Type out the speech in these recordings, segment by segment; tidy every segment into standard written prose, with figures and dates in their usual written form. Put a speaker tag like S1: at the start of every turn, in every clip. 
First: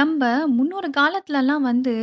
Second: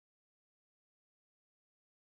S1: நம்ப முன்னொரு காலத்துலலாம் வந்து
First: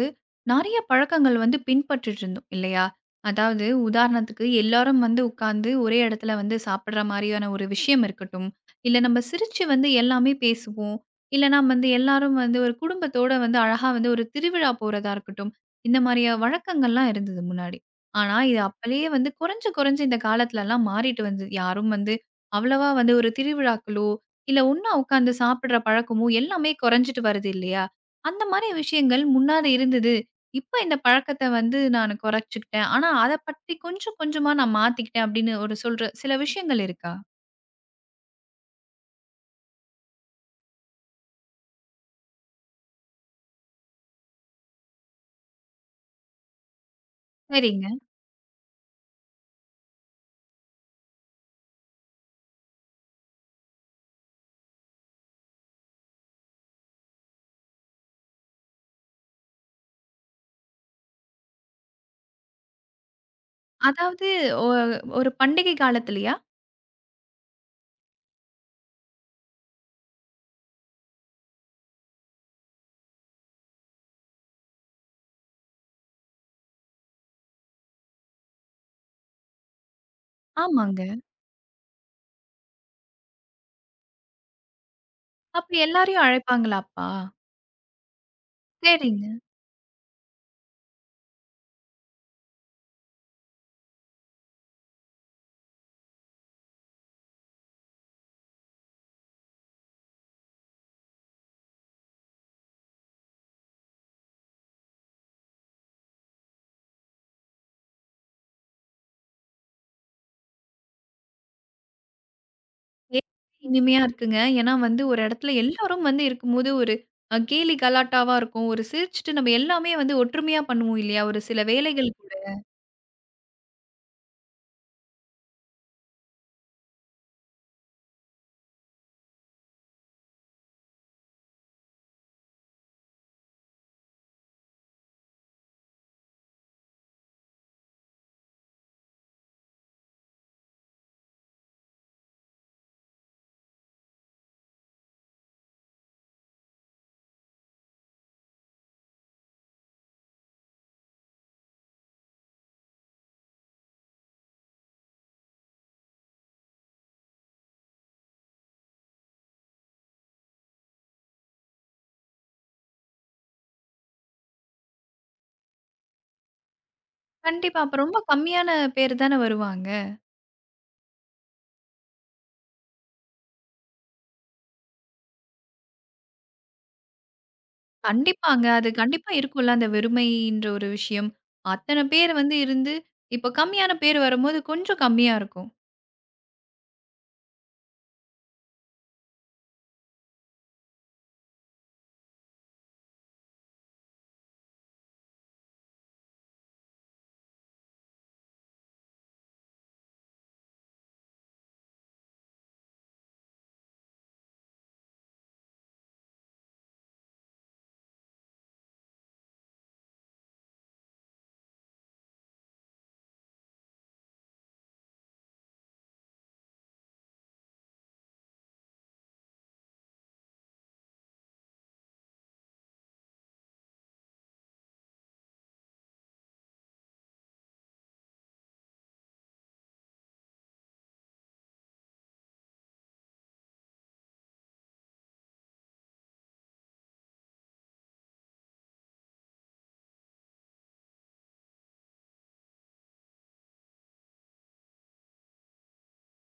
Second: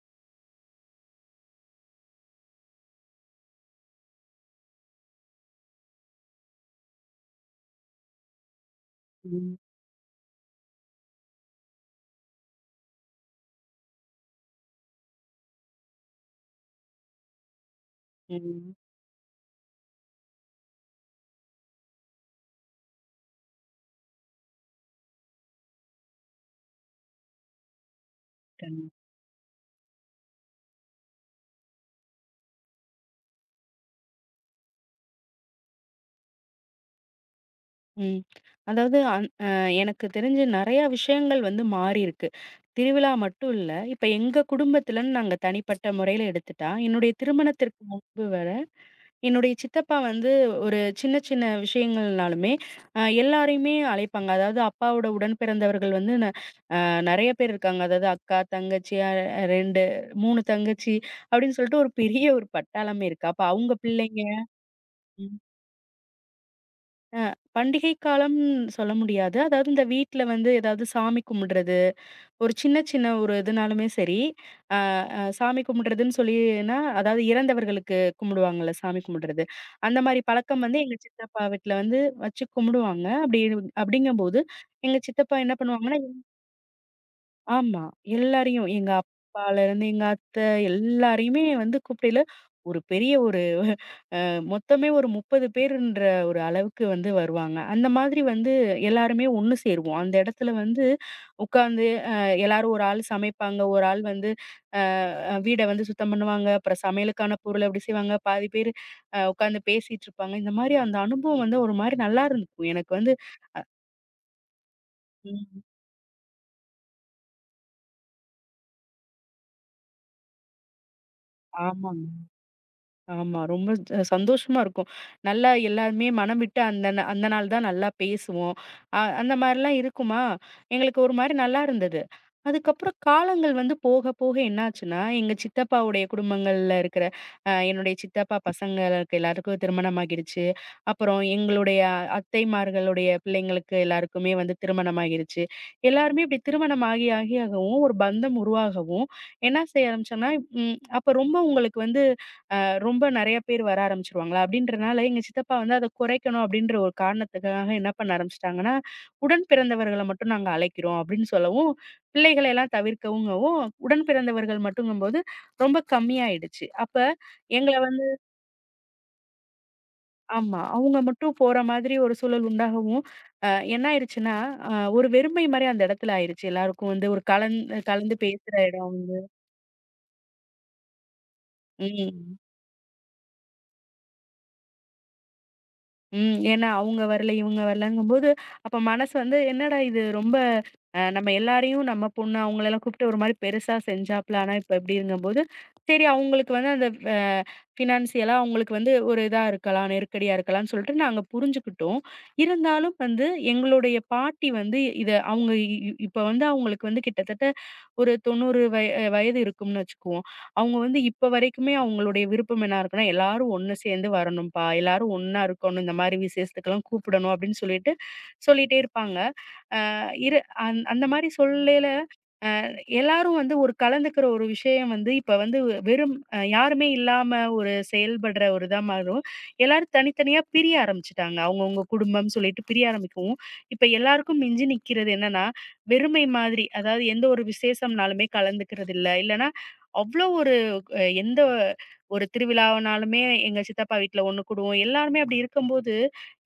S1: நெறைய பழக்கங்கள் வந்து பின்பற்றிட்டு இருந்தோம் இல்லையா? அதாவது உதாரணத்துக்கு எல்லாரும் வந்து உட்கார்ந்து ஒரே இடத்துல வந்து சாப்பிடுற மாரியான ஒரு விஷயம் இருக்கட்டும். இல்ல நம்ம
S2: ம்.
S1: சிரிச்சு வந்து எல்லாமே பேசுவோம். இல்லன்னா வந்து எல்லாரும் வந்து ஒரு குடும்பத்தோட வந்து அழகா வந்து ஒரு திருவிழா போறதா இருக்கட்டும். இந்த மாரியா வழக்கங்கள்லாம் இருந்தது முன்னாடி. ஆனா இது
S2: ம்.
S1: அப்பலேயே வந்து குறைஞ்சு குறைஞ்சு இந்த காலத்துலலாம் மாறிட்டு வந்தது. யாரும் வந்து அவ்வளவா வந்து ஒரு திருவிழாக்களோ! இல்ல ஒண்ணா உட்காந்து சாப்பிடுற பழக்கமும் எல்லாமே குறைஞ்சிட்டு வருது இல்லையா? அந்த மாரி
S2: கண்
S1: விஷயங்கள் முன்னாடி இருந்தது. இப்ப இந்த பழக்கத்த வந்து நானு குறைச்சுக்கிட்டேன். ஆனா அத பத்தி கொஞ்சம் கொஞ்சமா நான் மாத்திக்கிட்டேன் அப்படின்னு ஒரு சொல்ற சில விஷயங்கள் இருக்கா?
S2: ம். அதாவது அந் அ எனக்கு தெரிஞ்சு நெறையா விஷயங்கள் வந்து மாறியிருக்கு. திருவிழா மட்டும் இல்ல. இப்ப எங்க குடும்பத்துலன்னு நாங்க தனிப்பட்ட முறையில எடுத்துட்டா, என்னுடைய திருமணத்திற்கு
S1: சரிங்க.
S2: முன்பு வர, என்னுடைய சித்தப்பா வந்து ஒரு சின்ன சின்ன விஷயங்கள்னாலுமே, எல்லாரையுமே அழைப்பாங்க. அதாவது அப்பாவோட உடன்பிறந்தவர்கள் வந்து ந அ நெறைய பேர் இருக்காங்க. அதாவது அக்கா, தங்கச்சி, 2, 3 தங்கச்சி அப்படின்னு சொல்லிட்டு ஒரு பெரிய ஒரு பட்டாளமே இருக்கு. அப்ப அவங்க பிள்ளைங்க.
S1: அதாவது ஒ ஒரு பண்டிகை காலத்துலயா?
S2: பண்டிகை காலம்ன்னு சொல்ல முடியாது. அதாவது இந்த வீட்ல வந்து ஏதாவது சாமி கும்பிடுறது, ஒரு சின்ன சின்ன ஒரு இதுனாலுமே சரி, அ அ சாமி கும்பிடுறதுன்னு சொல்லினா, அதாவது இறந்தவர்களுக்கு கும்பிடுவாங்கல்ல சாமி கும்பிடுறது. அந்த மாரி பழக்கம் வந்து எங்க
S1: ஆமாங்க.
S2: சித்தப்பா வீட்ல வந்து வச்சு கும்பிடுவாங்க. அப்படி அப்படிங்கும்போது, எங்க சித்தப்பா என்ன
S1: அப்ப
S2: பண்ணுவாங்கன்னா.
S1: எல்லாரையும் அழைப்பாங்களா அப்பா?
S2: ஆமா. எல்லாரையும் எங்க
S1: சரிங்க.
S2: அப்பாலருந்து எங்க அத்தை எல்லாரையுமே வந்து கூப்பிடையில ஒரு பெரிய ஒரு மொத்தமே ஒரு 30 பேருன்ற ஒரு அளவுக்கு வந்து வருவாங்க. அந்த மாதிரி வந்து எல்லாருமே ஒண்ணு சேருவோம். அந்த இடத்துல வந்து உட்காந்து அ எல்லாரும் ஒரு ஆள் சமைப்பாங்க. ஒரு ஆள் வந்து வீட வந்து சுத்தம் பண்ணுவாங்க. அப்புறம் சமையலுக்கான பொருள் அப்படி செய்வாங்க. பாதி பேரு உட்காந்து பேசிட்டு இருப்பாங்க. இந்த மாரி அந்த அனுபவம் வந்து ஒரு மாரி நல்லா இருந்துக்கும். எனக்கு வந்து
S1: கேக்கவே இனிமையா இருக்குங்க. ஏன்னா வந்து ஒரு இடத்துல
S2: ம்.
S1: எல்லாரும் வந்து இருக்கும்போது ஒரு கேலி கலாட்டாவா இருக்கும். ஒரு சிரிச்சுட்டு நம்ம எல்லாமே வந்து ஒற்றுமையா பண்ணுவோம் இல்லையா? ஒரு சில
S2: ஆமாங்க.
S1: வேலைகள் கூட.
S2: ஆமா. ரொம்ப சந்தோஷமா இருக்கும். நல்லா எல்லாருமே மனம் விட்டு அந்த அந்த நாள் தான் நல்லா பேசுவோம். அந்த மாரிலாம் இருக்குமா, எங்களுக்கு ஒரு மாரி நல்லா இருந்தது. அதுக்கப்புறம் காலங்கள் வந்து போக போக என்னாச்சுன்னா, எங்க சித்தப்பாவுடைய குடும்பங்கள்ல இருக்கிற என்னுடைய சித்தப்பா பசங்களுக்கு எல்லாருக்கும் திருமணம் ஆகிடுச்சு. அப்புறம் எங்களுடைய அத்தைமார்களுடைய பிள்ளைங்களுக்கு எல்லாருக்குமே வந்து திருமணம் ஆகிருச்சு. எல்லாருமே இப்படி திருமணம் ஆகி ஆகி ஆகவும் ஒரு பந்தம் உருவாகவும், என்ன செய்ய ஆரம்பிச்சோம்னா, அப்ப ரொம்ப உங்களுக்கு வந்து ரொம்ப நெறைய பேர் வர ஆரம்பிச்சுருவாங்களா, அப்படின்றனால எங்க சித்தப்பா வந்து அத குறைக்கணும் அப்படின்ற ஒரு காரணத்துக்காக என்ன பண்ண ஆரம்பிச்சுட்டாங்கன்னா, உடன் பிறந்தவர்கள மட்டும் நாங்க அழைக்கிறோம் அப்படின்னு சொல்லவும், பிள்ளைகள எல்லாம் தவிர்க்கவும்ங்கவும், உடன் பிறந்தவர்கள் மட்டுங்கும்போது ரொம்ப கம்மியாயிடுச்சு. அப்ப எங்கள
S1: கண்டிப்பா. அப்ப
S2: வந்து
S1: ரொம்ப கம்மியான பேர் தான வருவாங்க.
S2: ஆமா. அவங்க மட்டும் போற மாதிரி ஒரு சூழல் உண்டாகவும், அ என்ன ஆயிருச்சுன்னா, அ ஒரு வெறுமை மாரி அந்த இடத்துல ஆயிருச்சு. எல்லாருக்கும் வந்து ஒரு கலந்து பேசுற
S1: கண்டிப்பாங்க.
S2: இடம்
S1: அது
S2: வந்து.
S1: கண்டிப்பா இருக்கும்ல அந்த வெறுமைன்ற ஒரு விஷயம். அத்தன பேர்
S2: ம்.
S1: வந்து இருந்து, இப்ப கம்மியான பேர் வரும்போது கொஞ்சம் கம்மியா இருக்கும்.
S2: ம். ஏன்னா அவங்க வரல, இவங்க வரலங்கும்போது, அப்ப மனசு வந்து என்னடா இது ரொம்ப நம்ம எல்லாரையும் நம்ம பொண்ணு அவங்களலாம் கூப்பிட்டு ஒரு மாரி பெருசா செஞ்சாப்ல. ஆனா இப்ப இப்படிங்கும்போது, சரி அவங்களுக்கு வந்து அந்த அ ஃபினான்சியலா அவங்களுக்கு வந்து ஒரு இதா இருக்கலாம், நெருக்கடியா இருக்கலாம்னு சொல்லிட்டு நாங்க புரிஞ்சுக்கிட்டோம். இருந்தாலும் வந்து எங்களுடைய பாட்டி வந்து இத அவங்க இ இ- இப்ப வந்து அவங்களுக்கு வந்து கிட்டத்தட்ட ஒரு 90 வயது இருக்கும்னு வச்சுக்குவோம். அவங்க வந்து இப்ப வரைக்குமே அவங்களுடைய விருப்பம் என்ன இருக்குன்னா, எல்லாரும் ஒண்ணு சேர்ந்து வரணும்ப்பா, எல்லாரும் ஒண்ணா இருக்கணும், இந்த மாரி விசேஷத்துக்கெல்லாம் கூப்பிடணும் அப்படின்னு சொல்லிட்டு சொல்லிட்டே இருப்பாங்க. அ இரு அந் அந்த மாரி சொல்லயில எல்லாரும் வந்து ஒரு கலந்துக்கிற ஒரு விஷயம் வந்து இப்ப வந்து வெறும் யாருமே இல்லாம ஒரு செயல்படுற ஒரு இதா மாறும். எல்லாரும் தனித்தனியா பிரிய ஆரம்பிச்சுட்டாங்க. அவங்கவங்க குடும்பம் சொல்லிட்டு பிரிய ஆரம்பிக்கவும், இப்ப எல்லாருக்கும் மிஞ்சி நிக்கிறது என்னன்னா, வெறுமை மாதிரி. அதாவது எந்த ஒரு விசேஷம்னாலுமே கலந்துக்கிறது இல்ல. இல்லன்னா அவ்ளோ ஒரு எந்த ஒரு திருவிழானாலுமே எங்க சித்தப்பா வீட்ல ஒண்ணு கூடுவோம். எல்லாருமே அப்படி இருக்கும்போது,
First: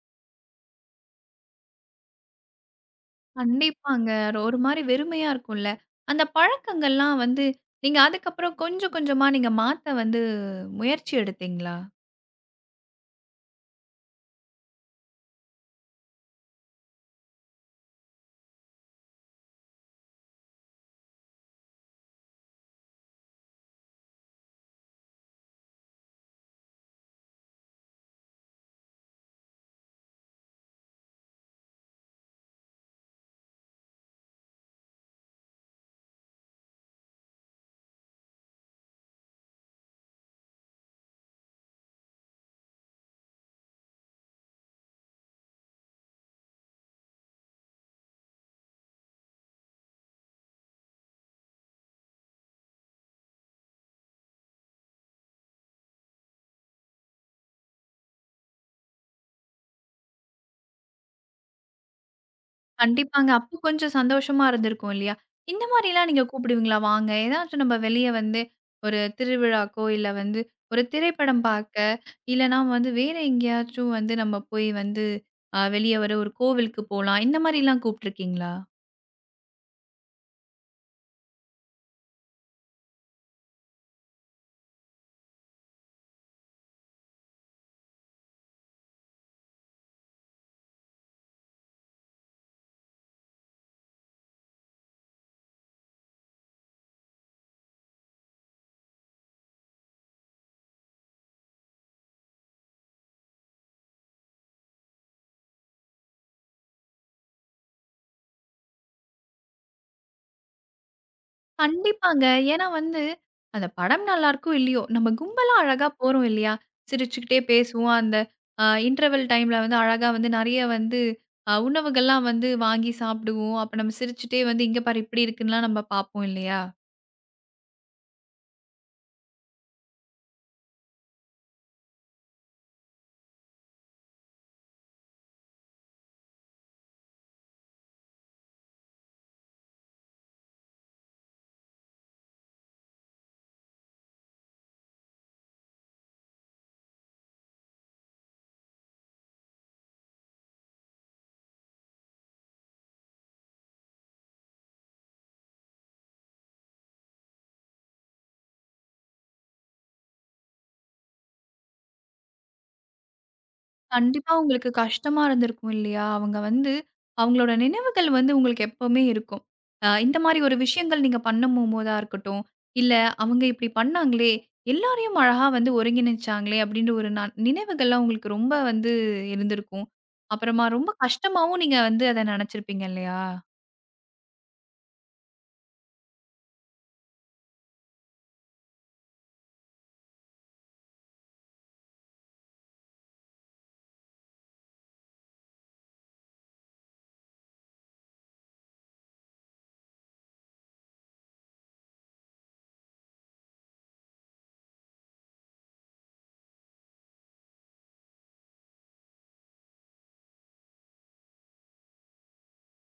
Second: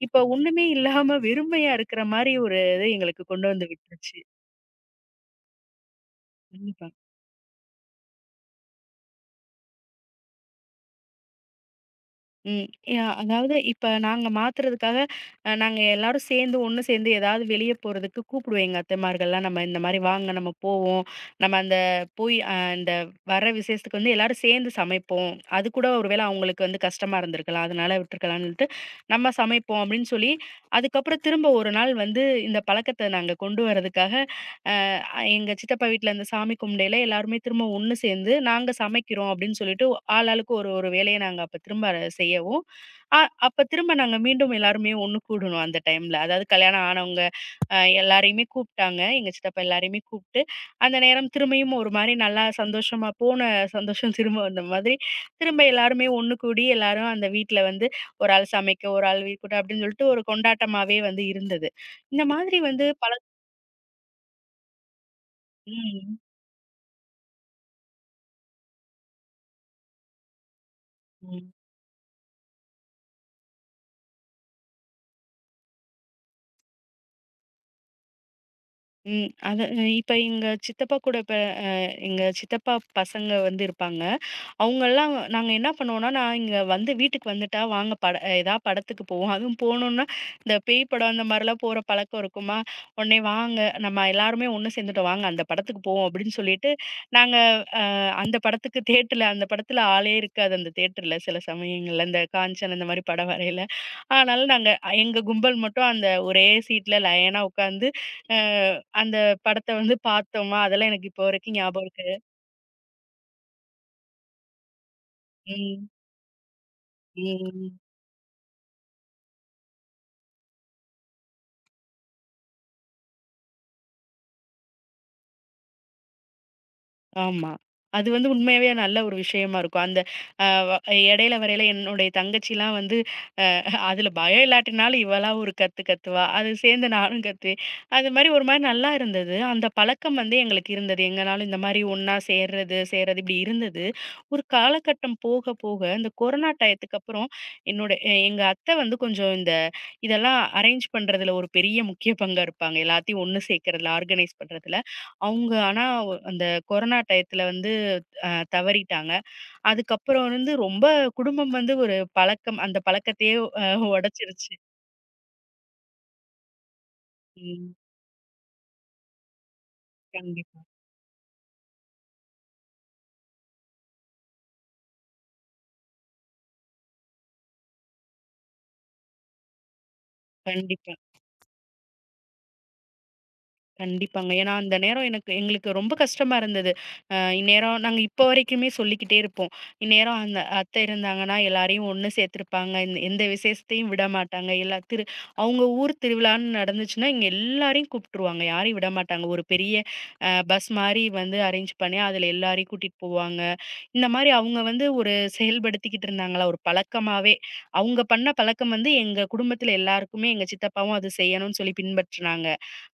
S2: இப்ப ஒண்ணுமே இல்லாம வெறுமையா இருக்கிற மாரி ஒரு இது எங்களுக்கு கொண்டு வந்து
S1: கண்டிப்பாங்க.
S2: விட்டுருச்சு.
S1: அது ஒரு மாரி வெறுமையா இருக்கும்ல. அந்த
S2: கண்டிப்பா.
S1: பழக்கங்கள்லாம் வந்து, நீங்க அதுக்கப்புறம் கொஞ்சம் கொஞ்சமா நீங்க மாத்த வந்து முயற்சி எடுத்தீங்களா?
S2: ம். அதாவது இப்ப நாங்க மாத்துறதுக்காக, நாங்க எல்லாரும் சேர்ந்து ஒண்ணு சேர்ந்து ஏதாவது வெளிய போறதுக்கு கூப்பிடுவோம் எங்க அத்தைமார்கள்லாம். நம்ம இந்த மாரி வாங்க நம்ம போவோம். நம்ம அந்த போய் அ அந்த வர விசேஷத்துக்கு வந்து எல்லாரும் சேர்ந்து சமைப்போம். அது கூட ஒருவேளை அவங்களுக்கு வந்து கஷ்டமா இருந்திருக்கலாம். அதனால விட்டுருக்கலான்ட்டு நம்ம சமைப்போம் அப்படின்னு சொல்லி, அதுக்கப்புறம் திரும்ப ஒரு நாள் வந்து இந்த பழக்கத்த நாங்க கொண்டு வரதுக்காக எங்க சித்தப்பா வீட்ல இந்த சாமி கும்பிடையில எல்லாருமே திரும்ப ஒண்ணு சேர்ந்து, நாங்க சமைக்கிறோம் அப்படின்னு சொல்லிட்டு ஆளாளுக்கு ஒரு ஒரு வேலைய நாங்க அப்ப திரும்ப அத செய்யவும், அ அப்ப திரும்ப நாங்க மீண்டும் எல்லாருமே ஒண்ணு கூடணும் அந்த டைம்ல. அதாவது கல்யாணம் ஆனவங்க எல்லாரையுமே கூப்பிட்டாங்க. எங்க சித்தப்பா எல்லாரையுமே கூப்பிட்டு, அந்த நேரம் திரும்பியும் ஒரு மாரி நல்லா சந்தோஷமா போன சந்தோஷம் திரும்ப வந்த மாதிரி, திரும்ப எல்லாருமே ஒண்ணு கூடி எல்லாரும் அந்த வீட்ல வந்து ஒரு ஆள் சமைக்க, ஒரு ஆள் வீடு கூட்ட அப்படின்னு சொல்லிட்டு ஒரு கொண்டாட்டமாவே வந்து இருந்தது. இந்த மாதிரி வந்து பல
S1: கண்டிப்பாங்க. அப்போ கொஞ்சம் சந்தோஷமா இருந்திருக்கும் இல்லையா? இந்த மாரிலாம்
S2: ம்.
S1: நீங்க கூப்பிடுவீங்களா? வாங்க. ஏதாச்சும் நம்ம வெளிய வந்து ஒரு திருவிழாக்கோ, இல்ல வந்து ஒரு திரைப்படம்
S2: ம்.
S1: பார்க்க, இல்லன்னா வந்து வேற எங்கேயாச்சும் வந்து நம்ம போய் வந்து வெளிய வர ஒரு கோவிலுக்கு போலாம். இந்த மாரிலாம் கூப்ட்டுருக்கீங்களா?
S2: ம். அது இப்ப எங்க சித்தப்பா கூட இப்ப அ எங்க சித்தப்பா பசங்க வந்து இருப்பாங்க. அவங்கலாம் நாங்க என்ன பண்ணுவோம்னா, நான் இங்க வந்து வீட்டுக்கு வந்துட்டா வாங்க பட ஏதா படத்துக்கு போவோம். அதுவும் போனோம்னா, இந்த பேய் படம் அந்த மாரிலாம் போற பழக்கம் இருக்குமா, "உடனே வாங்க நம்ம எல்லாருமே ஒண்ணு சேர்ந்துட்டோம். வாங்க அந்த படத்துக்கு போவோம்." அப்படின்னு சொல்லிட்டு நாங்க அ அந்த படத்துக்கு தியேட்டர்ல அந்த படத்துல ஆளே இருக்காது அந்த தியேட்டர்ல சில சமயங்கள்ல. இந்த காஞ்சன் அந்த மாரி படம் வரையில. அதனால நாங்க எங்க கும்பல் மட்டும் அந்த ஒரே சீட்ல லயனா உட்காந்து, அ அந்த படத்த வந்து பார்த்தோமா, அதெல்லாம் எனக்கு இப்போ வரைக்கும் ஞாபகம் இருக்கு.
S1: கண்டிப்பாங்க. ஏன்னா வந்து, அந்த படம் நல்லாருக்கோ! இல்லையோ! நம்ம கும்பலா அழகா
S2: ம்,
S1: போறோம் இல்லையா? சிரிச்சுக்கிட்டே
S2: ம்.
S1: பேசுவோம். அந்த இன்டர்வல் டைம்ல வந்து அழகா வந்து நெறைய வந்து உணவுகள்லாம் வந்து வாங்கி சாப்பிடுவோம். அப்ப நம்ம சிரிச்சுட்டே வந்து, "இங்க பாரு இப்படி இருக்குன்லாம்" நம்ம பார்ப்போம் இல்லையா?
S2: ஆமா. அது வந்து உண்மையாவே நல்ல ஒரு விஷயமா இருக்கும். அந்த அ வ இடையில வரையில என்னுடைய தங்கச்சிலாம் வந்து அதுல பயம் இல்லாட்டினாலும் இவளா ஒரு கத்து கத்துவா. அது சேர்ந்து நானும் கத்துவேன். அது மாரி ஒரு மாரி நல்லா இருந்தது. அந்த பழக்கம் வந்து எங்களுக்கு இருந்தது. எங்கனாலும் இந்த மாரி ஒண்ணா சேர்றது, சேர்றது இப்படி இருந்தது. ஒரு காலகட்டம் போக போக இந்த கொரோனா டயத்துக்கு அப்புறம் என்னோட எங்க அத்தை வந்து கொஞ்சம் இந்த இதெல்லாம் அரேஞ்ச் பண்றதுல ஒரு பெரிய முக்கிய பங்கா இருப்பாங்க. எல்லாத்தையும் ஒண்ணு சேர்க்கறதுல, ஆர்கனைஸ் பண்றதுல. அவங்க ஆனா அந்த கொரோனா டயத்துல வந்து அ தவறிட்டாங்க. அதுக்கப்புறம் வந்து ரொம்ப குடும்பம் வந்து ஒரு பழக்கம். அந்த பழக்கத்தையே அ
S1: கண்டிப்பா
S2: உடைச்சிருச்சு.
S1: உங்களுக்கு கஷ்டமா இருந்திருக்கும் இல்லையா? அவங்க வந்து அவங்களோட
S2: ம்.
S1: நினைவுகள் வந்து உங்களுக்கு எப்பவுமே இருக்கும். இந்த மாரி ஒரு
S2: கண்டிப்பா,
S1: விஷயங்கள் நீங்க பண்ணம் போதா இருக்கட்டும், இல்ல அவங்க இப்படி பண்ணாங்களே! எல்லாரையும் அழகா வந்து ஒருங்கிணைச்சாங்களே! அப்படின்ற ஒரு நினைவுகள்லாம் உங்களுக்கு ரொம்ப வந்து இருந்திருக்கும். அப்புறமா ரொம்ப
S2: கண்டிப்பா,
S1: கஷ்டமாவும் நீங்க வந்து அத நெனச்சிருப்பீங்க இல்லையா?
S2: கண்டிப்பாங்க. ஏன்னா, அந்த நேரம் எனக்கு எங்களுக்கு ரொம்ப கஷ்டமா இருந்தது. இந்நேரம் நாங்க இப்போ வரைக்குமே சொல்லிக்கிட்டே இருப்போம். இந்நேரம் அந்த அத்தை இருந்தாங்கன்னா, எல்லாரையும் ஒண்ணு சேர்த்துருப்பாங்க. இந்த எந்த விசேஷத்தையும் விட மாட்டாங்க. எல்லா திரு அவங்க ஊர் திருவிழான்னு நடந்துச்சுன்னா, இங்க எல்லாரையும் கூப்பிட்டுருவாங்க. யாரையும் விட மாட்டாங்க. ஒரு பெரிய பஸ் மாரி வந்து அரேஞ்ச் பண்ணி, அதில எல்லாரையும் கூட்டிட்டு போவாங்க. இந்த மாரி அவங்க வந்து ஒரு செயல்படுத்திக்கிட்டு இருந்தாங்களா, ஒரு பழக்கமாவே. அவங்க பண்ண பழக்கம் வந்து எங்க குடும்பத்தில எல்லாருக்குமே, எங்க சித்தப்பாவும் அது செய்யணும்னு சொல்லி பின்பற்றுனாங்க.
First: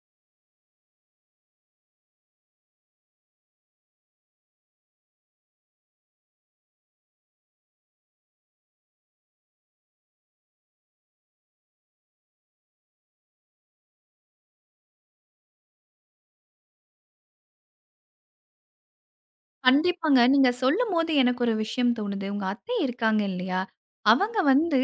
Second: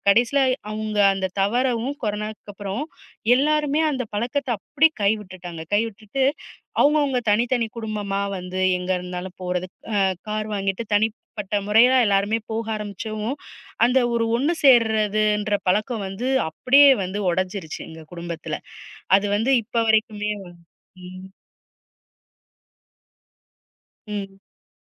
S2: கடைசில அவங்க அந்த தவறவும் கொரோனாக்கு அப்புறம் எல்லாருமே அந்த பழக்கத்த அப்படியே கைவிட்டுட்டாங்க. கைவிட்டுட்டு அவங்கவங்க தனித்தனி குடும்பமா வந்து எங்க இருந்தாலும் போறது. அ கார் வாங்கிட்டு தனிப்பட்ட முறையில எல்லாருமே போக ஆரம்பிச்சவும், அந்த ஒரு ஒண்ணு சேர்றதுன்ற பழக்கம் வந்து அப்படியே வந்து உடைஞ்சிருச்சு எங்க குடும்பத்தில. அது வந்து இப்ப
S1: கண்டிப்பாங்க.
S2: வரைக்குமே
S1: நீங்க சொல்லும்போது
S2: ம்.
S1: எனக்கு ஒரு விஷயம் தோணுது. உங்க அத்தை இருக்காங்க இல்லையா?
S2: ம்.
S1: அவங்க வந்து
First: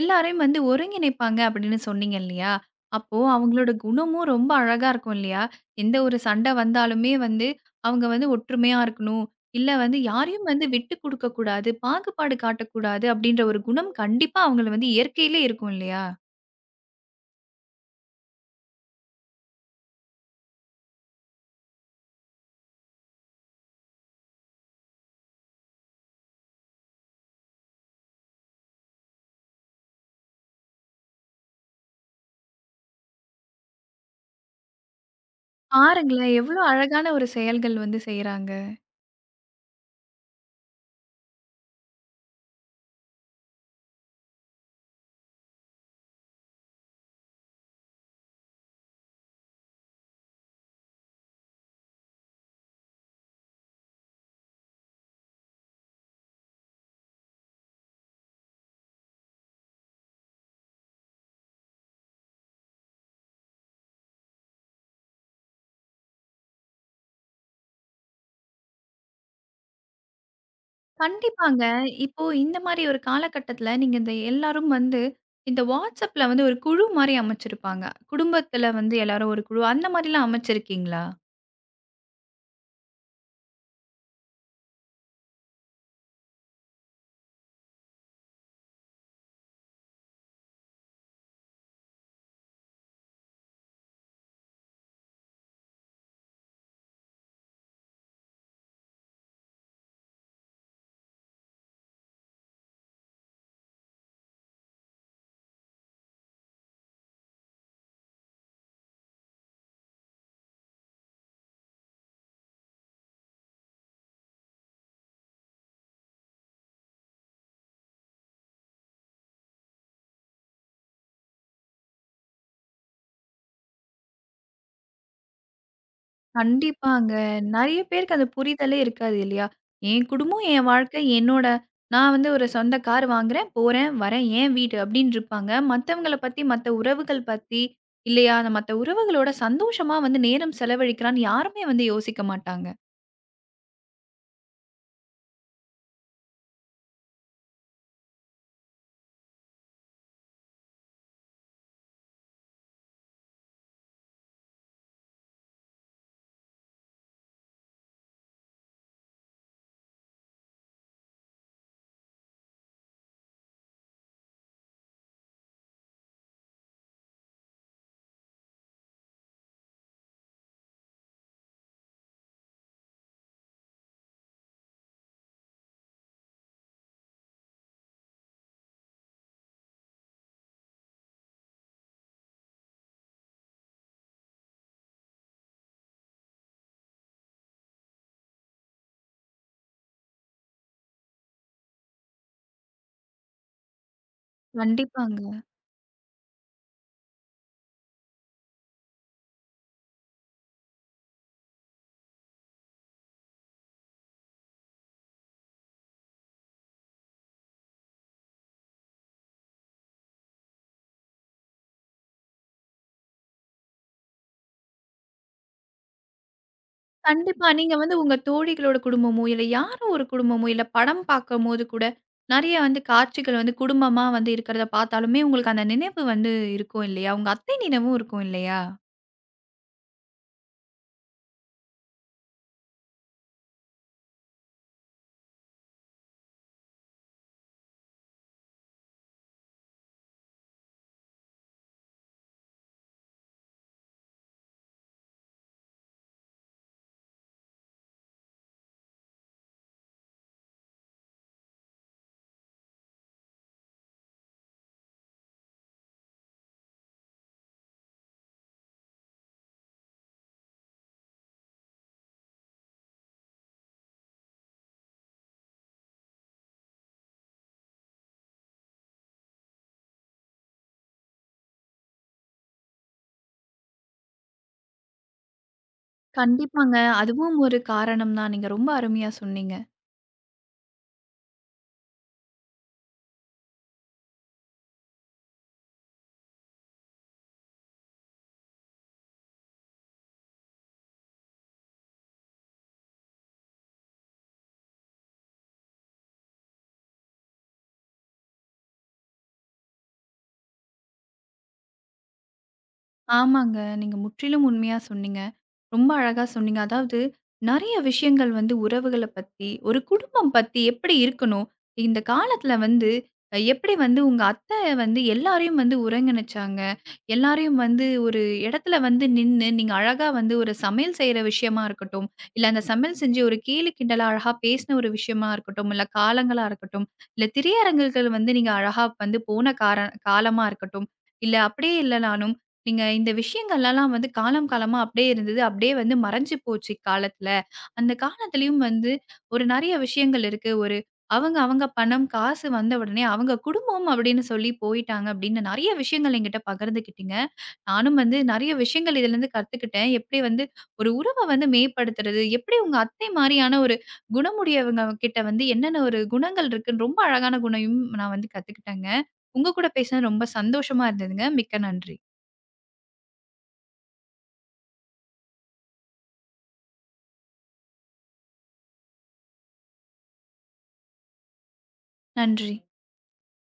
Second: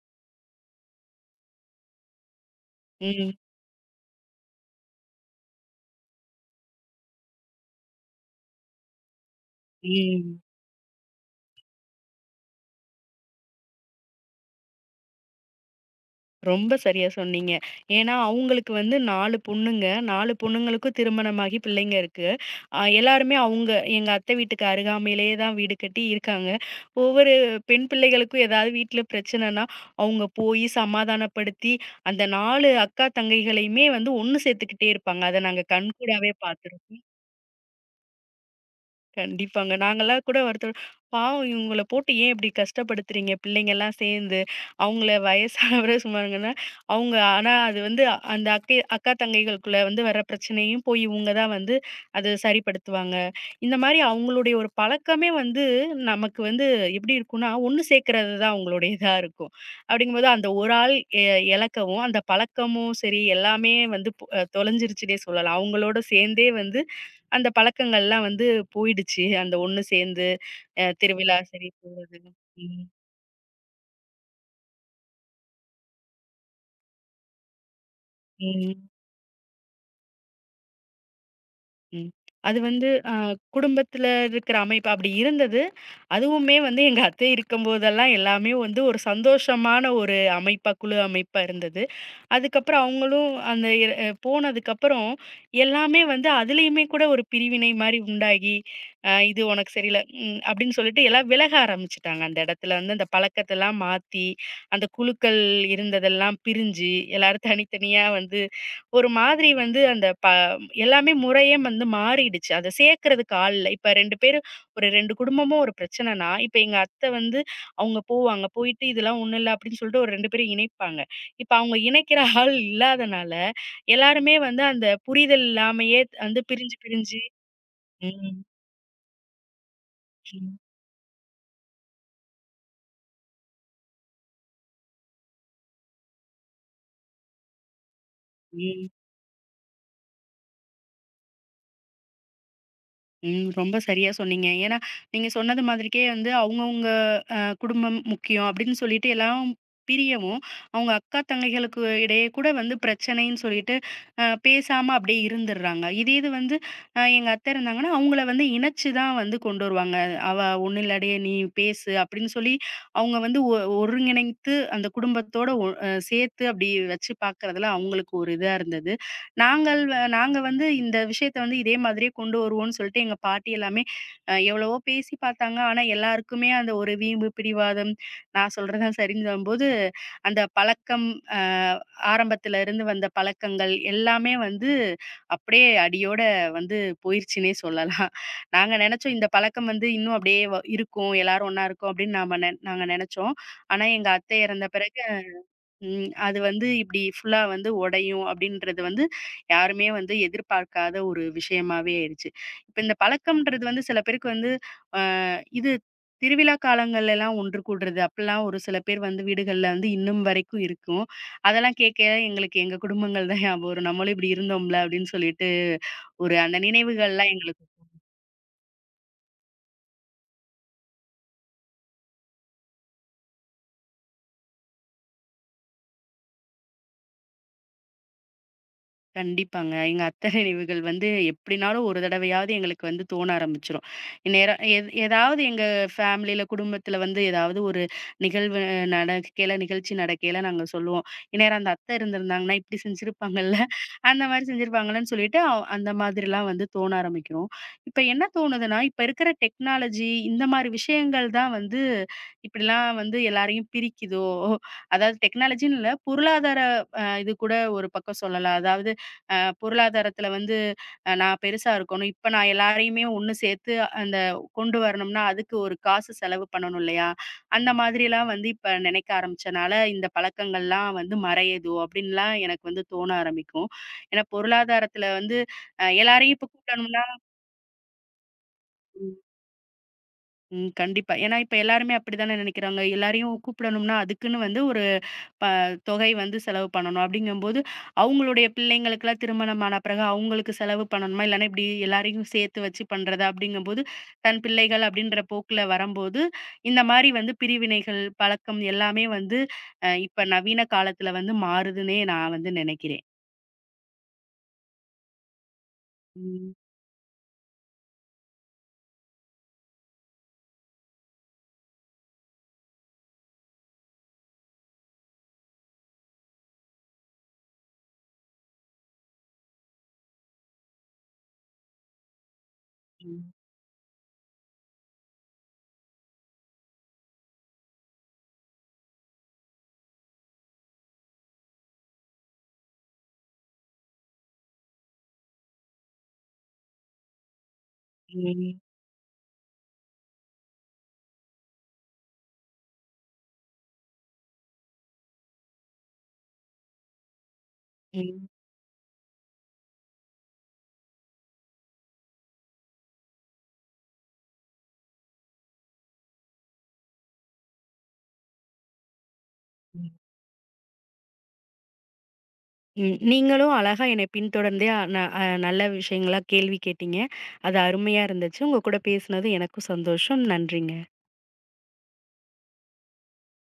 S1: எல்லாரையும் வந்து ஒருங்கிணைப்பாங்க அப்படின்னு சொன்னீங்க இல்லையா? அப்போ
S2: ம்.
S1: அவங்களோட குணமும் ரொம்ப அழகா இருக்கும் இல்லையா? எந்த ஒரு சண்டை வந்தாலுமே வந்து அவங்க வந்து ஒற்றுமையா இருக்கணும். இல்ல வந்து
S2: ம்.
S1: யாரையும் வந்து விட்டு குடுக்கக் கூடாது, பாகுபாடு காட்டக்கூடாது அப்படின்ற ஒரு குணம் கண்டிப்பா அவங்கள வந்து இயற்கையிலே இருக்கும் இல்லையா?
S2: ரொம்ப சரியா சொன்னீங்க. ஏன்னா, அவங்களுக்கு வந்து 4 பொண்ணுங்க. 4 பொண்ணுங்களுக்கும் திருமணமாகி பிள்ளைங்க இருக்கு. எல்லாருமே அவங்க எங்க அத்தை வீட்டுக்கு அருகாமையிலேயே தான் வீடு கட்டி இருக்காங்க. ஒவ்வொரு பெண் பிள்ளைகளுக்கும் ஏதாவது வீட்ல பிரச்சனைன்னா, அவங்க போய் சமாதானப்படுத்தி, அந்த 4 அக்கா தங்கைகளையுமே வந்து ஒண்ணு சேர்த்துக்கிட்டே இருப்பாங்க. அத நாங்க கண்கூடாவே
S1: பாருங்களேன் எவ்ளோ
S2: பார்த்துருக்கோம்.
S1: அழகான ஒரு செயல்கள் வந்து செய்றாங்க.
S2: கண்டிப்பாங்க. நாங்கலாம் கூட வருத்தம். பாவம் இவங்கள போட்டு ஏன் இப்படி கஷ்டப்படுத்துறீங்க? பிள்ளைங்கலாம் சேர்ந்து. அவங்கள வயசானவர சும்மாங்கன்னா, அவங்க ஆனா அது வந்து அ- அந்த அக்கை அக்கா தங்கைகளுக்குள்ள வந்து வர பிரச்சனையும் போய் இவங்க தான் வந்து அது சரிப்படுத்துவாங்க. இந்த மாரி அவங்களுடைய ஒரு பழக்கமே வந்து நமக்கு வந்து எப்படி இருக்கும்னா, ஒண்ணு சேர்க்கிறது தான் அவங்களுடைய இதா இருக்கும். அப்படிங்கும்போது அந்த ஒரு ஆள் எ இழக்கவும், அந்த பழக்கமும் சரி எல்லாமே வந்து தொலைஞ்சிருச்சுன்னே சொல்லலாம். அவங்களோட சேர்ந்தே வந்து அந்த பழக்கங்கள்லாம் வந்து போயிடுச்சு. அந்த ஒண்ணு சேர்ந்து திருவிழா
S1: கண்டிப்பாங்க.
S2: சரி போறது.
S1: இப்போ இந்த மாரி
S2: ம்,
S1: ஒரு காலகட்டத்தில, நீங்க இந்த எல்லாரும் வந்து இந்த WhatsAppல வந்து ஒரு குழு மாரி அமைச்சிருப்பாங்க. குடும்பத்தில
S2: ம்,
S1: வந்து எல்லாரும் ஒரு குழு, அந்த மாரிலாம் அமைச்சிருக்கீங்களா?
S2: ம். அது வந்து குடும்பத்துல இருக்கிற அமைப்பு அப்படி இருந்தது. அதுவுமே வந்து எங்க அத்தை இருக்கும்போதெல்லாம் எல்லாமே வந்து ஒரு சந்தோஷமான ஒரு அமைப்பா, குழு அமைப்பா இருந்தது. அதுக்கப்புறம் அவங்களும் அந்த இர அ போனதுக்கப்புறம், எல்லாமே வந்து அதிலயுமே கூட ஒரு பிரிவினை மாரி உண்டாகி, இது உனக்கு சரியில்ல. அப்படின்னு சொல்லிட்டு எல்லாம் விலக ஆரம்பிச்சுட்டாங்க. அந்த இடத்துல வந்து அந்த பழக்கத்தெல்லாம் மாத்தி, அந்த குழுக்கள் இருந்ததெல்லாம் பிரிஞ்சு, எல்லாரும் தனித்தனியா வந்து ஒரு மாதிரி வந்து அந்த ப எல்லாமே முறையே வந்து மாறிடுச்சு. அத சேர்க்கிறதுக்கு ஆள் இல்ல. இப்ப 2 பேரு ஒரு 2 குடும்பமும் ஒரு பிரச்சனைனா, இப்ப எங்க அத்தை வந்து அவங்க போவாங்க. போயிட்டு இதெல்லாம் ஒண்ணும் இல்ல அப்படின்னு சொல்லிட்டு ஒரு 2 பேரும் இணைப்பாங்க. இப்ப அவங்க இணைக்கிற ஆள் இல்லாதனால, எல்லாருமே வந்து அந்த புரிதல் இல்லாமயே வந்து பிரிஞ்சு
S1: கண்டிப்பாங்க.
S2: பிரிஞ்சு
S1: நெறைய பேருக்கு அந்த
S2: ம்.
S1: புரிதலே இருக்காது இல்லையா? என் குடும்பம்,
S2: ம்.
S1: என் வாழ்க்கை, என்னோட நான் வந்து ஒரு சொந்த கார் வாங்குறேன், போறேன், வரேன், என் வீடு அப்டின்னு இருப்பாங்க. மத்தவங்கள பத்தி, மத்த உறவுகள் பத்தி இல்லையா, அந்த மத்த
S2: ம்.
S1: உறவுகளோட சந்தோஷமா வந்து நேரம் செலவழிக்கலான்னு யாருமே வந்து யோசிக்க மாட்டாங்க.
S2: ம். ரொம்ப சரியா சொன்னீங்க. ஏன்னா, நீங்க சொன்னது மாதிரிக்கே வந்து அவங்கவங்க அ குடும்பம் முக்கியம் அப்படின்னு சொல்லிட்டு எல்லாம் பிரியவும், அவங்க அக்கா, தங்கைகளுக்கு இடையே கூட வந்து பிரச்சனைன்னு சொல்லிட்டு பேசாம அப்படியே இருந்துடுறாங்க. இதே இது வந்து எங்க அத்தை இருந்தாங்கன்னா, அவங்கள வந்து இணைச்சு தான் வந்து கொண்டு வருவாங்க. "அவ ஒண்ணும் இல்லாடி நீ பேசு" அப்படின்னு சொல்லி அவங்க வந்து ஒருங்கிணைத்து அந்த குடும்பத்தோட ஒ அ சேர்த்து அப்படி வச்சு பார்க்கறதுல அவங்களுக்கு ஒரு இதா இருந்தது. நாங்க வந்து இந்த விஷயத்த வந்து இதே மாதிரியே கொண்டு வருவோம்ன்னு சொல்லிட்டு எங்க பாட்டி எல்லாமே எவ்வளவோ பேசி பார்த்தாங்க. ஆனா, எல்லாருக்குமே அந்த ஒரு வீம்பு, பிடிவாதம், நான் சொல்றது தான் சரிங்கும்போது, அந்த பழக்கம் அ ஆரம்பத்துல இருந்து வந்த பழக்கங்கள் எல்லாமே வந்து அப்படியே அடியோட வந்து போயிருச்சுன்னே சொல்லலாம். நாங்க நெனச்சோம் இந்த பழக்கம் வந்து இன்னும் அப்படியே இருக்கும். எல்லாரும் ஒண்ணா இருக்கோம் அப்படின்னு நாம நெ நாங்க நெனச்சோம். ஆனா, எங்க அத்தை இறந்த பிறகு
S1: கண்டிப்பாங்க.
S2: ம். அது வந்து இப்படி ஃபுல்லா வந்து உடையும் அப்படின்றது வந்து யாருமே வந்து எதிர்பார்க்காத ஒரு விஷயமாவே ஆயிடுச்சு. இப்ப இந்த பழக்கம்ன்றது வந்து சில பேருக்கு வந்து அ இது திருவிழா காலங்கள்ல எல்லாம் ஒன்று கூடுறது அப்பல்லாம் ஒரு சில பேர் வந்து வீடுகள்ல வந்து இன்னும் வரைக்கும் இருக்கும். அதெல்லாம் கேட்க எங்களுக்கு எங்க குடும்பங்கள் தான் ஞாபகம் வரும். நம்மளும் இப்படி இருந்தோம்ல அப்படின்னு சொல்லிட்டு ஒரு அந்த நினைவுகள்லாம்
S1: கண்டிப்பா.
S2: எங்களுக்கு
S1: நீங்க வந்து உங்க தோழிகளோட குடும்பமோ, இல்ல யாரோ ஒரு குடும்பமோ, இல்ல படம் பார்க்கும்போது கூட, நெறைய வந்து காட்சிகள் வந்து குடும்பமா வந்து இருக்கிறத பார்த்தாலுமே, உங்களுக்கு அந்த நினைவு வந்து இருக்கும் இல்லையா? உங்க அத்தை நினைவும் இருக்கும் இல்லையா?
S2: கண்டிப்பாங்க. எங்க அத்தை நினைவுகள் வந்து எப்படினாலும் ஒரு தடவையாவது எங்களுக்கு வந்து தோண ஆரம்பிச்சுரும். நேரா எது ஏதாவது எங்க ஃபேமிலியில, குடும்பத்தில வந்து ஏதாவது ஒரு நிகழ்வு நடக்கையில, நிகழ்ச்சி நடக்கையில நாங்க சொல்லுவோம். இந்நேரம் அந்த அத்தை இருந்திருந்தாங்கன்னா, இப்படி செஞ்சிருப்பாங்கல்ல, அந்த மாரி செஞ்சிருப்பாங்கன்னு சொல்லிட்டு, அந்த மாதிரிலாம் வந்து தோண ஆரம்பிக்கும். இப்ப என்ன தோணுதுன்னா, இப்ப இருக்கிற டெக்னாலஜி இந்த மாரி விஷயங்கள் தான் வந்து இப்படிலாம் வந்து எல்லாரையும் பிரிக்குதோ! அதாவது டெக்னாலஜின்னு இல்ல, பொருளாதார இது கூட ஒரு பக்கம் சொல்லலாம். அதாவது அ பொருளாதாரத்துல வந்து நான் பெருசா இருக்கணும். இப்ப நான் எல்லாரையுமே ஒண்ணு சேர்த்து அந்த கொண்டு வரணும்னா, அதுக்கு ஒரு காசு செலவு பண்ணணும் இல்லையா? அந்த மாதிரிலாம் வந்து இப்ப நினைக்க ஆரம்பிச்சனால, இந்த பழக்கங்கள்லாம் வந்து மறையுதோ! அப்டின்லாம் எனக்கு வந்து தோண ஆரம்பிக்கும். ஏன்னா பொருளாதாரத்துல வந்து எல்லாரையும் இப்ப
S1: கண்டிப்பாங்க.
S2: கூட்டணும்னா
S1: அதுவும் ஒரு காரணம் தான். நீங்க ரொம்ப அருமையா சொன்னீங்க.
S2: ம். கண்டிப்பா. ஏன்னா, இப்ப எல்லாருமே அப்படித்தானே நெனைக்கிறாங்க. எல்லாரையும் கூப்பிடணும்னா, அதுக்குன்னு வந்து ஒரு ப தொகை வந்து செலவு பண்ணணும். அப்படிங்கும்போது, அவங்களுடைய பிள்ளைங்களுக்கெல்லாம் திருமணம் ஆன பிறகு அவங்களுக்கு செலவு பண்ணணுமா? இல்லன்னா இப்படி எல்லாரையும் சேர்த்து வச்சு பண்றதா? அப்படிங்கும்போது, தன் பிள்ளைகள் அப்படின்ற போக்குல வரம்போது, இந்த மாரி வந்து பிரிவினைகள், பழக்கம் எல்லாமே வந்து இப்ப நவீன காலத்துல வந்து மாறுதுன்னே நான் வந்து நெனைக்கிறேன்.
S1: ஆமாங்க. நீங்க முற்றிலும் உண்மையா சொன்னீங்க. ரொம்ப அழகா
S2: ம்.
S1: சொன்னீங்க. அதாவது நெறைய விஷயங்கள் வந்து உறவுகள பத்தி, ஒரு குடும்பம் பத்தி எப்படி இருக்கணும்? இந்த காலத்துல வந்து எப்படி வந்து உங்க வந்து எல்லாரையும் வந்து ஒருங்கிணைச்சாங்க. எல்லாரையும் வந்து ஒரு இடத்துல வந்து நின்னு, நீங்க அழகா வந்து ஒரு சமையல் செய்ற விஷயமா இருக்கட்டும், இல்ல அந்த சமையல் செஞ்சு
S2: ம்.
S1: ஒரு கேலி கிண்டலா அழகா பேசின ஒரு விஷயமா இருக்கட்டும், இல்ல காலங்களா இருக்கட்டும், இல்ல திரையரங்குகள் வந்து நீங்க அழகா வந்து போன காலமா இருக்கட்டும், இல்ல அப்படியே இல்லனாலும் நீங்க இந்த விஷயங்கள்லலாம் வந்து காலம் காலமா அப்படியே இருந்தது. அப்படியே வந்து மறைஞ்சு போச்சு இக்காலத்துல. அந்த
S2: ம்.
S1: காலத்துலயும் வந்து ஒரு நெறைய விஷயங்கள் இருக்கு. ஒரு அவங்க அவங்க பணம், காசு வந்த உடனே அவங்க குடும்பம் அப்படின்னு சொல்லி போயிட்டாங்க அப்படின்னு நெறைய விஷயங்கள் என்கிட்ட பகிர்ந்துக்கிட்டீங்க. நானும் வந்து
S2: ம்.
S1: நெறைய விஷயங்கள் இதுலருந்து கத்துக்கிட்டேன். எப்படி வந்து ஒரு உறவ வந்து மேம்படுத்துறது, எப்படி உங்க அத்தை மாரியான ஒரு குணமுடையவங்க கிட்ட வந்து என்னென்ன ஒரு குணங்கள் இருக்குன்னு ரொம்ப அழகான குணயும் நான் வந்து கத்துக்கிட்டேங்க. உங்க கூட
S2: ம்.
S1: பேசினது ரொம்ப சந்தோஷமா இருந்ததுங்க. மிக்க நன்றி.
S2: ம். நீங்களும் அழகா என்னை பின்தொடர்ந்தே அ ந அ நல்ல விஷயங்களா கேள்வி கேட்டீங்க. அது அருமையா இருந்துச்சு. உங்க கூட பேசினது எனக்கும் சந்தோஷம். நன்றிங்க.
S1: நன்றி.